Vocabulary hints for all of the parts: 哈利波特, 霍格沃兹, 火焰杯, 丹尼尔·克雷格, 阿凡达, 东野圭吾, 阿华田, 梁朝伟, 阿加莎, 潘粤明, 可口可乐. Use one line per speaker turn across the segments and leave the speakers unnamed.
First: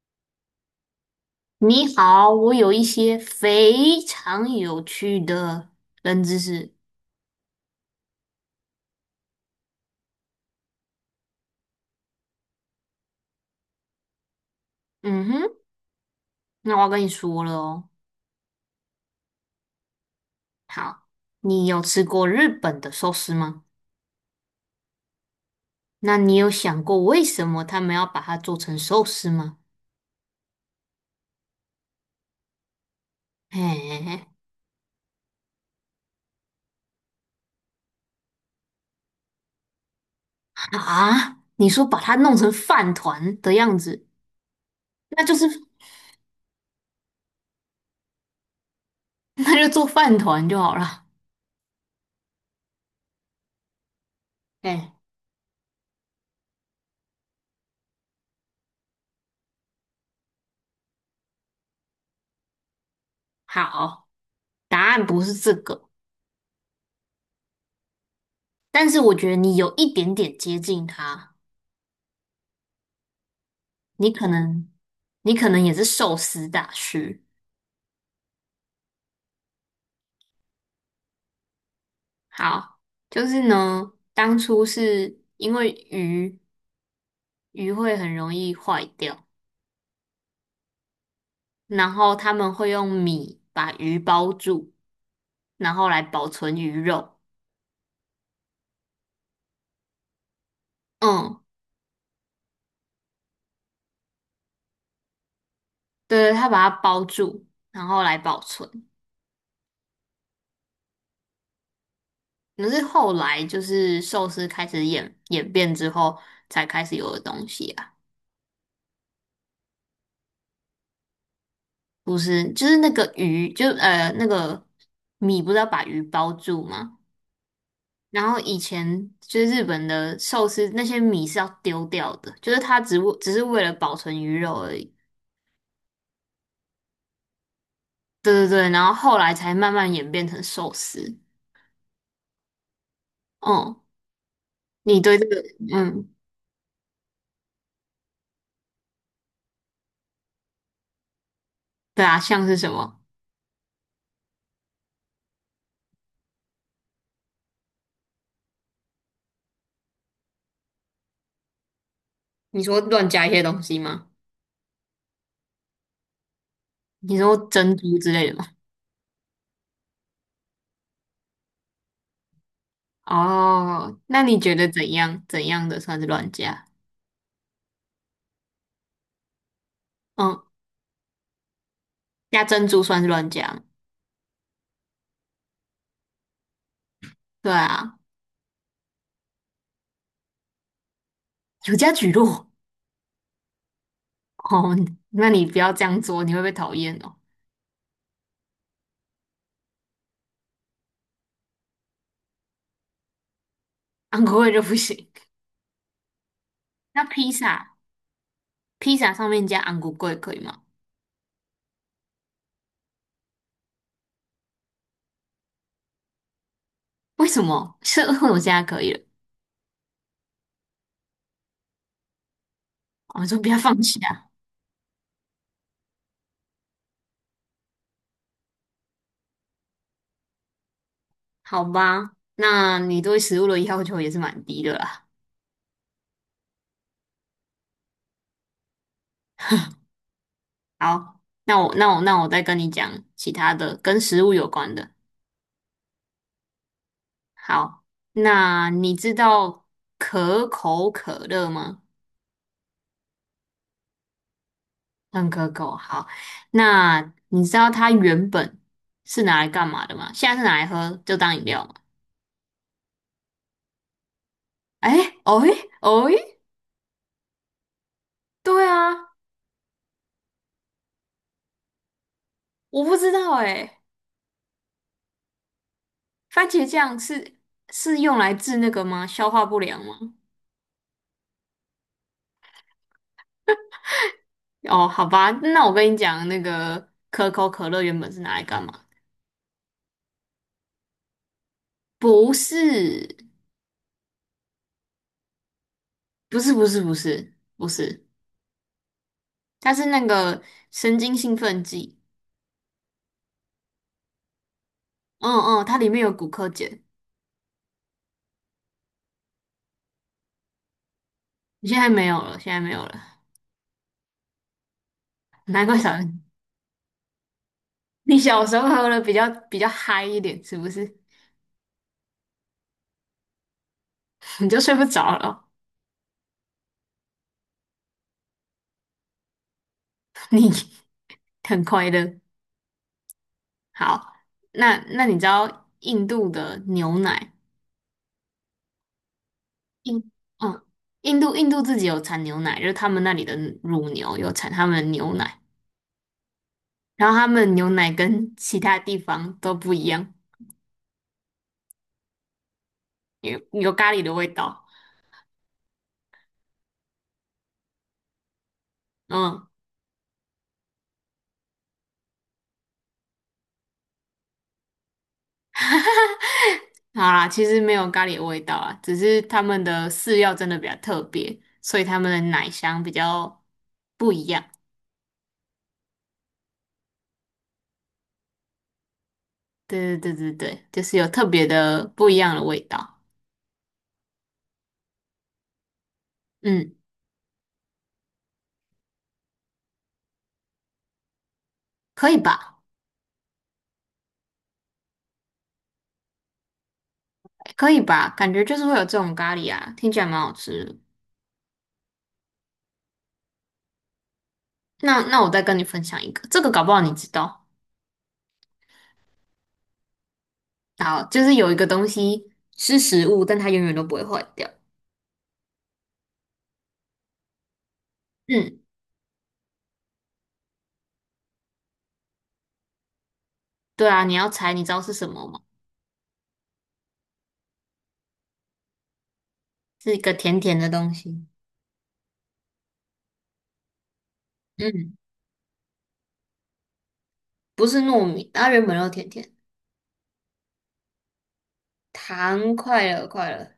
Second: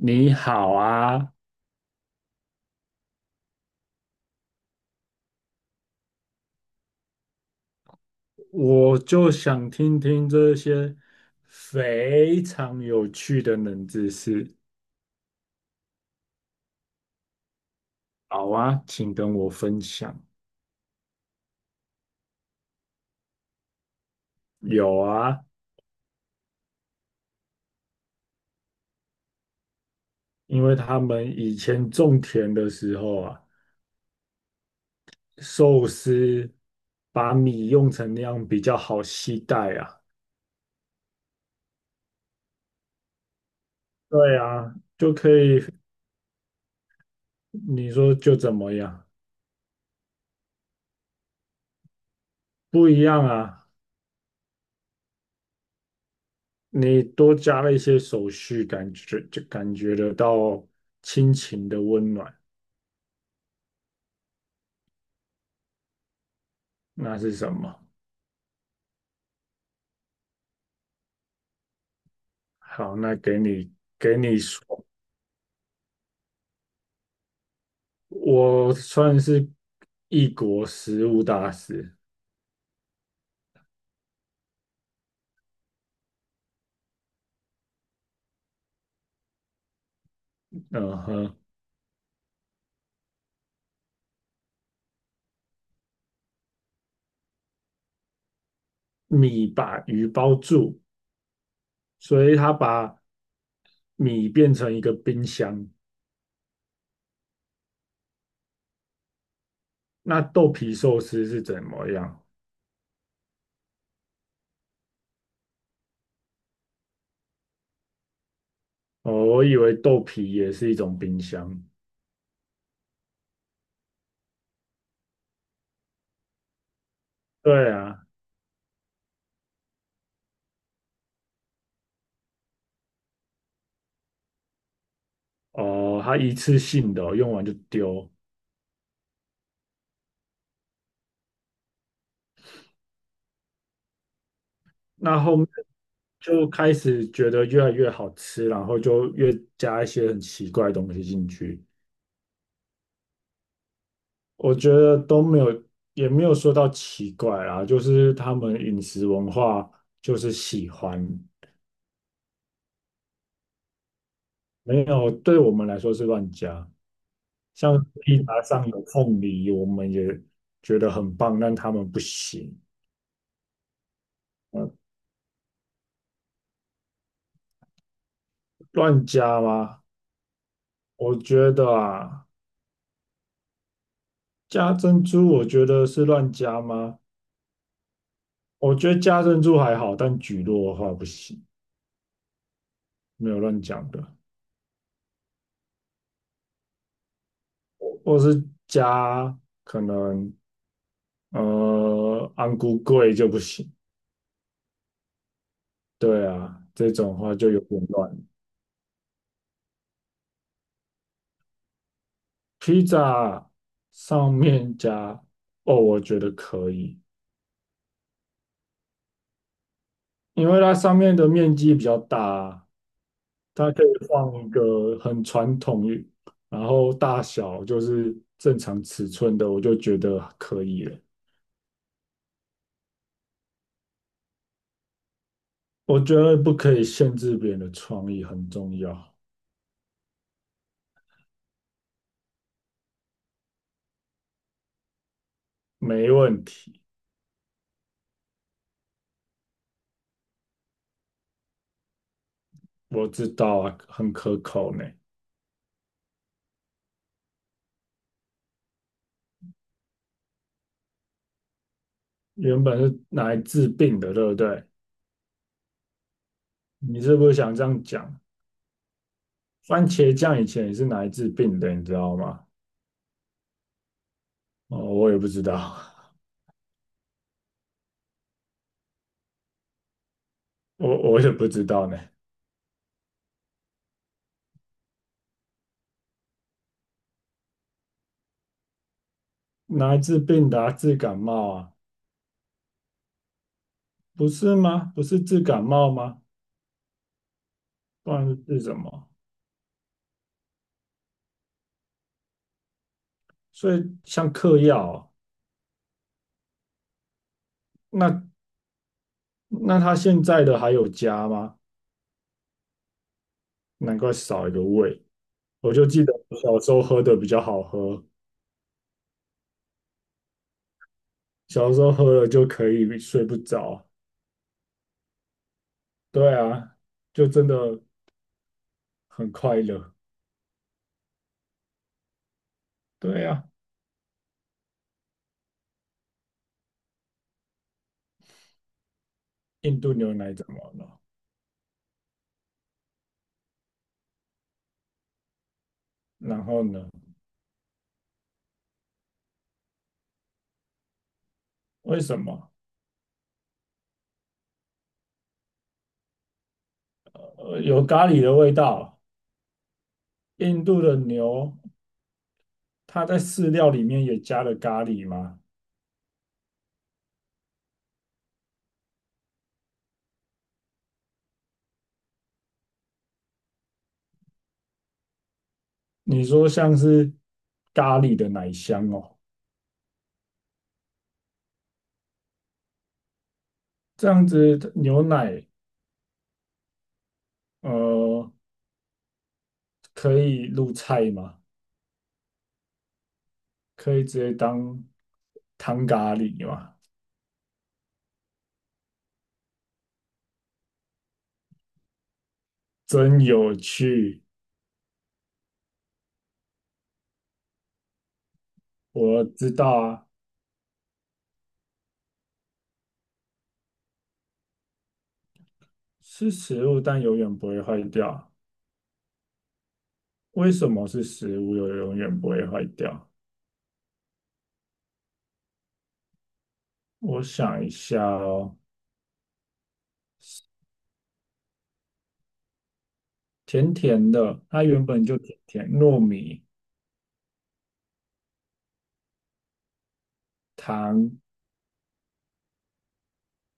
你好啊，
你好，我有一些非常有趣的冷知识。
我就想听听这些非常有趣的冷知识。
嗯哼，那我要跟你说了哦。
好啊，请跟我分享。
好，你有吃过日本的寿司吗？
有啊，
那你有想过为什么他们要把它做成寿司吗？
因为他们以前种田的时候啊，
哎，
寿司把米用成那样比较好携带啊。
啊，你说把它弄成饭团的样子，
对啊，就
那
可
就是
以，你说就怎么样？
那就做饭团就好了。
不一样啊，
哎，
你多加了一些手续，感觉就感觉得到亲情的温暖。
好，答案不是这个，
那是什么？
但是我觉得你有一点点接近它。
好，那给你
你
给
可
你说，
能，你可能也是寿司大师。
我算是异国食物大师。
好，就是呢，当初是因为鱼会很容易坏掉，
嗯哼，
然后他们会用米把鱼包住，然后来保存鱼肉。
米把鱼包住，
嗯，
所以他把米变成一个冰箱。
对，他把它包住，然后来保存。
那豆皮寿司是怎么样？
可是后来就是寿司开始演变之后，才开始有的东西啊。
哦，我以为豆皮也是一种冰箱。
不是，就是那个鱼，就那个米不是要把鱼包住吗？
对啊。
然后以前就是日本的寿司那些米是要丢掉的，就是它只是为了保存鱼肉而已。
哦，它一次性的哦用完就丢。
对对对，然后后来才慢慢演变成寿司。哦，你对
那
这
后
个，
面
嗯，
就开始觉得越来越好吃，然后就越加一些很奇怪的东西进去。
对啊，像是什么？
我觉得都没有，也没有说到奇怪啦，就是他们饮食文化就是喜欢，
你说乱加一些东西吗？
没有，对我们来说是乱加。
你说珍
像
珠之
披
类的
萨
吗？
上有凤梨，我们也觉得很棒，但他们不行。
哦，那你觉得
呃，
怎样？怎样的算是乱加？
乱加吗？
嗯，
我觉得啊，
加珍珠算是乱加吗？
加珍珠，我觉得是乱加吗？
对啊，
我觉得加珍珠还好，但蒟落的话不行，
有加蒟蒻。
没有乱讲的，
哦，那你不要这样做，你会被讨厌哦。
或是加可能。安菇贵就不行。
安国味就不行。
对啊，这
那
种
披
话就有
萨，
点乱。
披萨上面加昂古贵可以吗？
披萨上面加哦，我觉得可以，
为什么？是为我现在可以了。
因为它上面的面积比较大啊，
我说不要
它
放
可以
弃啊，
放一个很传统，然后大小就是正常尺寸的，我就觉得可以了。
好吧？那你对食物的要求也是蛮低的啦。
我觉得不可以限制别人的创意很重要。
好，那我再跟你讲其他的跟食物有关的。
没问题，
好，那你知道可口可乐吗？
我知道啊，很可口呢。
很可口。好，那你知道它原本是拿来干嘛的吗？现在是拿来喝，就当饮料嘛。
原本是拿来治病的，对不对？
哎，哦诶，哦诶，
你是不是想这样讲？
对啊，
番茄酱以前也是拿来治病的，你知道吗？
我不知道哎、
哦，我也不知道，
番茄酱是用来治那个吗？消化不良吗？
我也不知道呢。
哦，好吧，那我跟你讲，那个可口可乐原本是拿来干嘛？
拿来治病的啊治感冒啊？
不是，
不是吗？不是治感冒吗？
不是，不是，不是，不是，
不然是治什么？
它是那个神经兴奋剂。
所以像嗑药啊
嗯嗯，它里面有骨科碱，
那那他现在的还有加吗？
现在没有了，现在没有了，
难怪少一个胃。
难
我
怪
就
少
记得
人。
我小时候喝的比较好喝，
你小时候喝了比较嗨一点，是不是？
小时候喝了就可以睡不着。
你就睡不着了，
对啊，就真的很快乐。
很快乐。
对呀、
好，那那你知道印度的牛奶？
印度
印，
牛奶怎么
嗯，
了？
印度自己有产牛奶，就是他们那里的乳牛有产他们的牛奶，
然后呢？
然后他们牛奶跟其他地方都不一样，
为什么？
有咖喱的味道。
有咖喱的味道。
嗯，
印度的牛，它在饲料里面也加了咖喱吗？
好啦，其实没有咖喱的味道啊，只是他们的饲料真的比较特别，所以他们的奶香比较不一样。
你说像是咖喱的奶香哦，
对对对对对，就是有特别的不一样的味道。
这样子牛奶，
嗯，
呃，可以入菜吗？
可以吧？
可以直接当汤咖喱吗？
可以吧？感觉就是会有这种咖喱啊，听起来蛮好吃的。
真有趣，
那那我再跟你分享一个，这个搞不好你知道。
我知道啊，
好，就是有一个东西是食物，但它永远都不会坏掉。
是食物，但永远不会坏掉。
嗯，
为什么是食物又永远不会坏掉？
对啊，你要猜，你知道是什么吗？
我想一下哦，
是一个甜甜的东西。
甜甜的，它原
嗯，
本就甜甜，糯米、
不是糯米，它原本就甜甜。
糖、
糖，快乐，快乐。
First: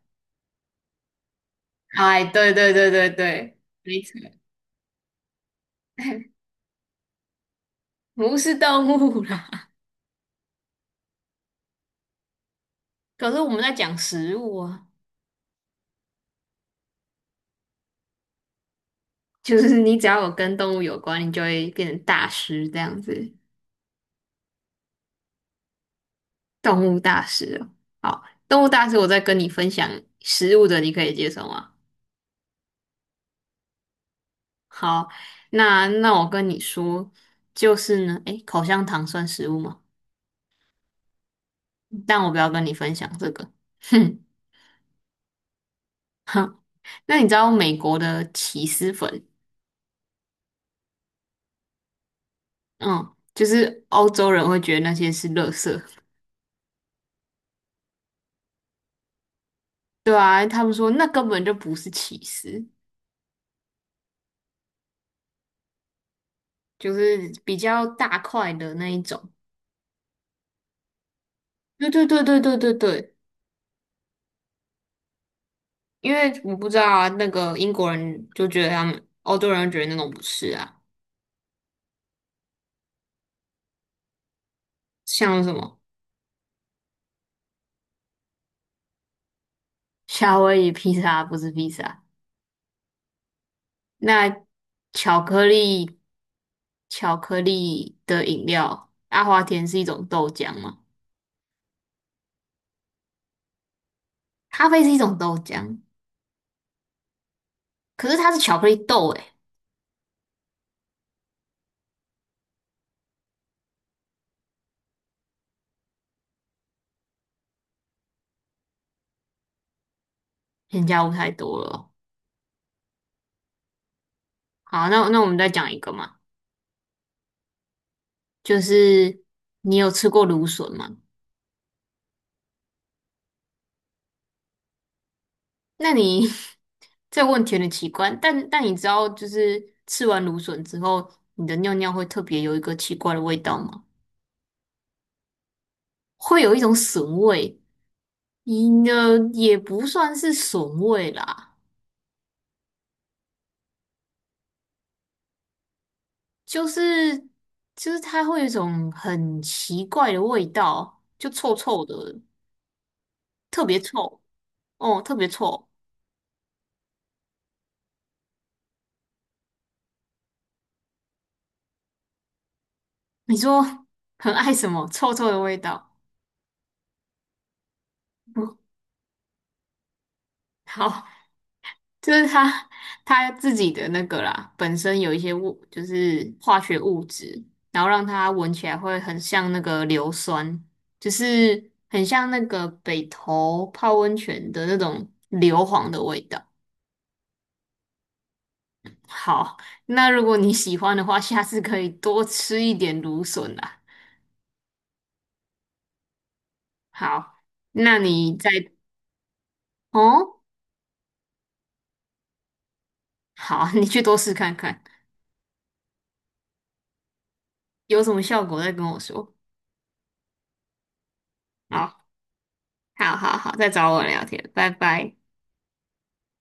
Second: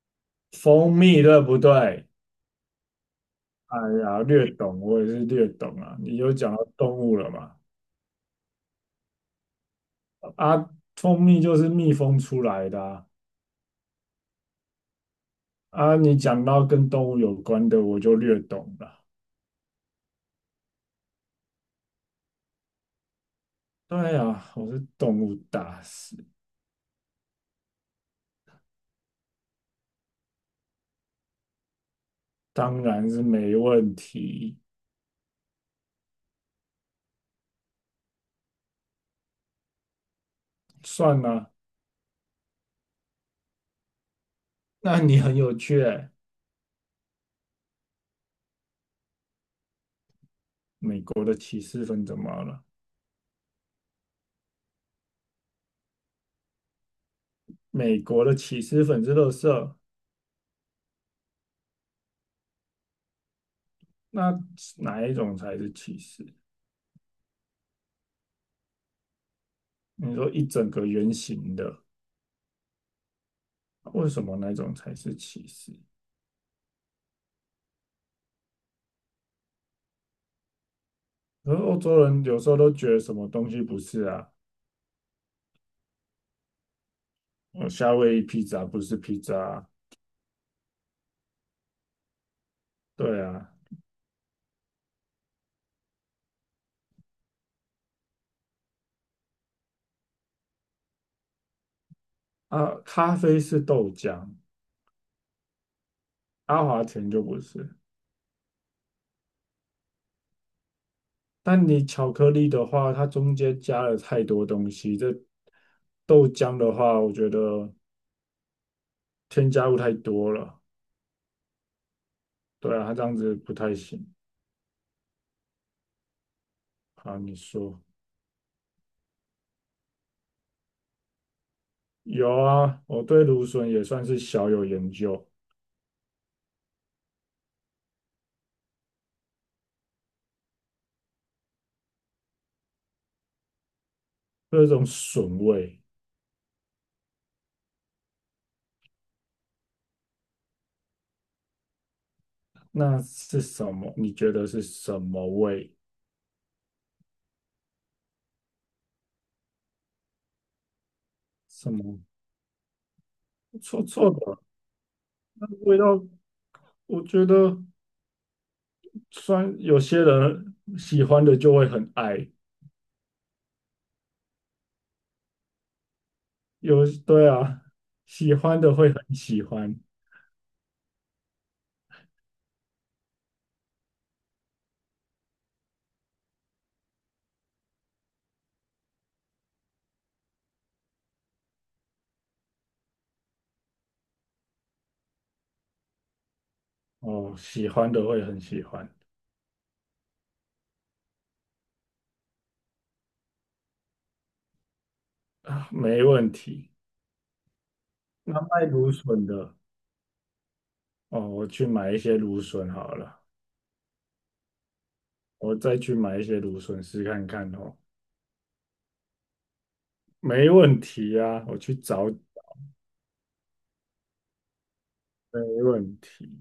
蜂蜜，对不对？
哎，对对对对对，
哎
没错，
呀，略懂，我也是略懂啊。你有 讲到动物了嘛？
不是动物啦。
啊，蜂蜜就是蜜蜂出来的啊。
可是我们在讲食物啊，
啊，你讲到跟动物有关的，我就略懂了。
就是你只要有跟动物有关，你就会变成大师这样子。
对呀，我是动物大师，
动物大师哦，好，动物大师，我在跟你分享食物的，你可以接受吗？
当然是没问题。
好，那那我跟你说，就是呢，诶，口香糖算食物吗？
算了，
但我不要跟你分享这个。哼，
那你很有趣欸。
那你知道美国的起司粉，
美国的起司粉怎么了？
嗯，就是欧洲人会觉得那些是垃圾，
美国的起司粉是垃色。
对啊，他们说那根本就不是起司，
那哪一种才是歧视？
就是比较大块的那一种。
你说一整个圆形的，
对对对对对对对。
为什么那种才是歧视？
因为我不知道啊，那个英国人就觉得他们欧洲人觉得那种不是啊，
而欧洲人有时候都觉得什么东西不是啊，
像什么
夏威夷披萨不是披萨啊，
夏威夷披萨不是披萨，
对啊，
那巧克力巧克力的饮料，阿华田是一种豆浆吗？
啊，咖啡是豆浆，
咖啡是一种豆浆，
阿华田就不是。
可是它是巧克力豆诶、
但你巧克力的话，它中间加了太多东西，这豆浆的话，我觉得添加物太多了，
添加物太多了哦。
对啊，它这样子不太行。
好，那那我们再讲一个嘛，
好，你说。
就是你有吃过芦笋吗？
有啊，我对芦笋也算是小有研究。
那你 这个问题有点奇怪，但你知道，就是吃完芦笋之后，你的尿尿会特别有一个奇怪的味道吗？
这种笋味，
会有一种笋味，你呢，也不算是笋味啦，
那是什么？你觉得是什么味？
就是就是它会有一种很奇怪的味道，就臭
什
臭的，
么
特别
臭臭
臭
的？
哦，特别
那
臭。
味道，我觉得虽然有些人喜欢的就会很爱，
你说 很爱什么臭臭的味道？
有，对啊，喜
嗯，
欢的会很喜欢，
好，就是它自己的那个啦，本身有一些物，就是化学物质，然后让它闻起来会很像那个硫酸，就是很像那个北投泡温泉的那种硫磺的味道。
哦，喜欢的会很喜欢，
好，那如果你喜欢的话，下次可以多吃一点芦笋啦。
啊没问题。
好，那你
那卖
再
芦笋的，
哦，
哦，我去买一些芦笋好了，
好，你去多试看看，
我再去买一些芦笋试看看哦。
有什么效果再跟我说。
没问题啊，我去
好，
找，
好，好，好，再找我聊天，拜拜。
没问题。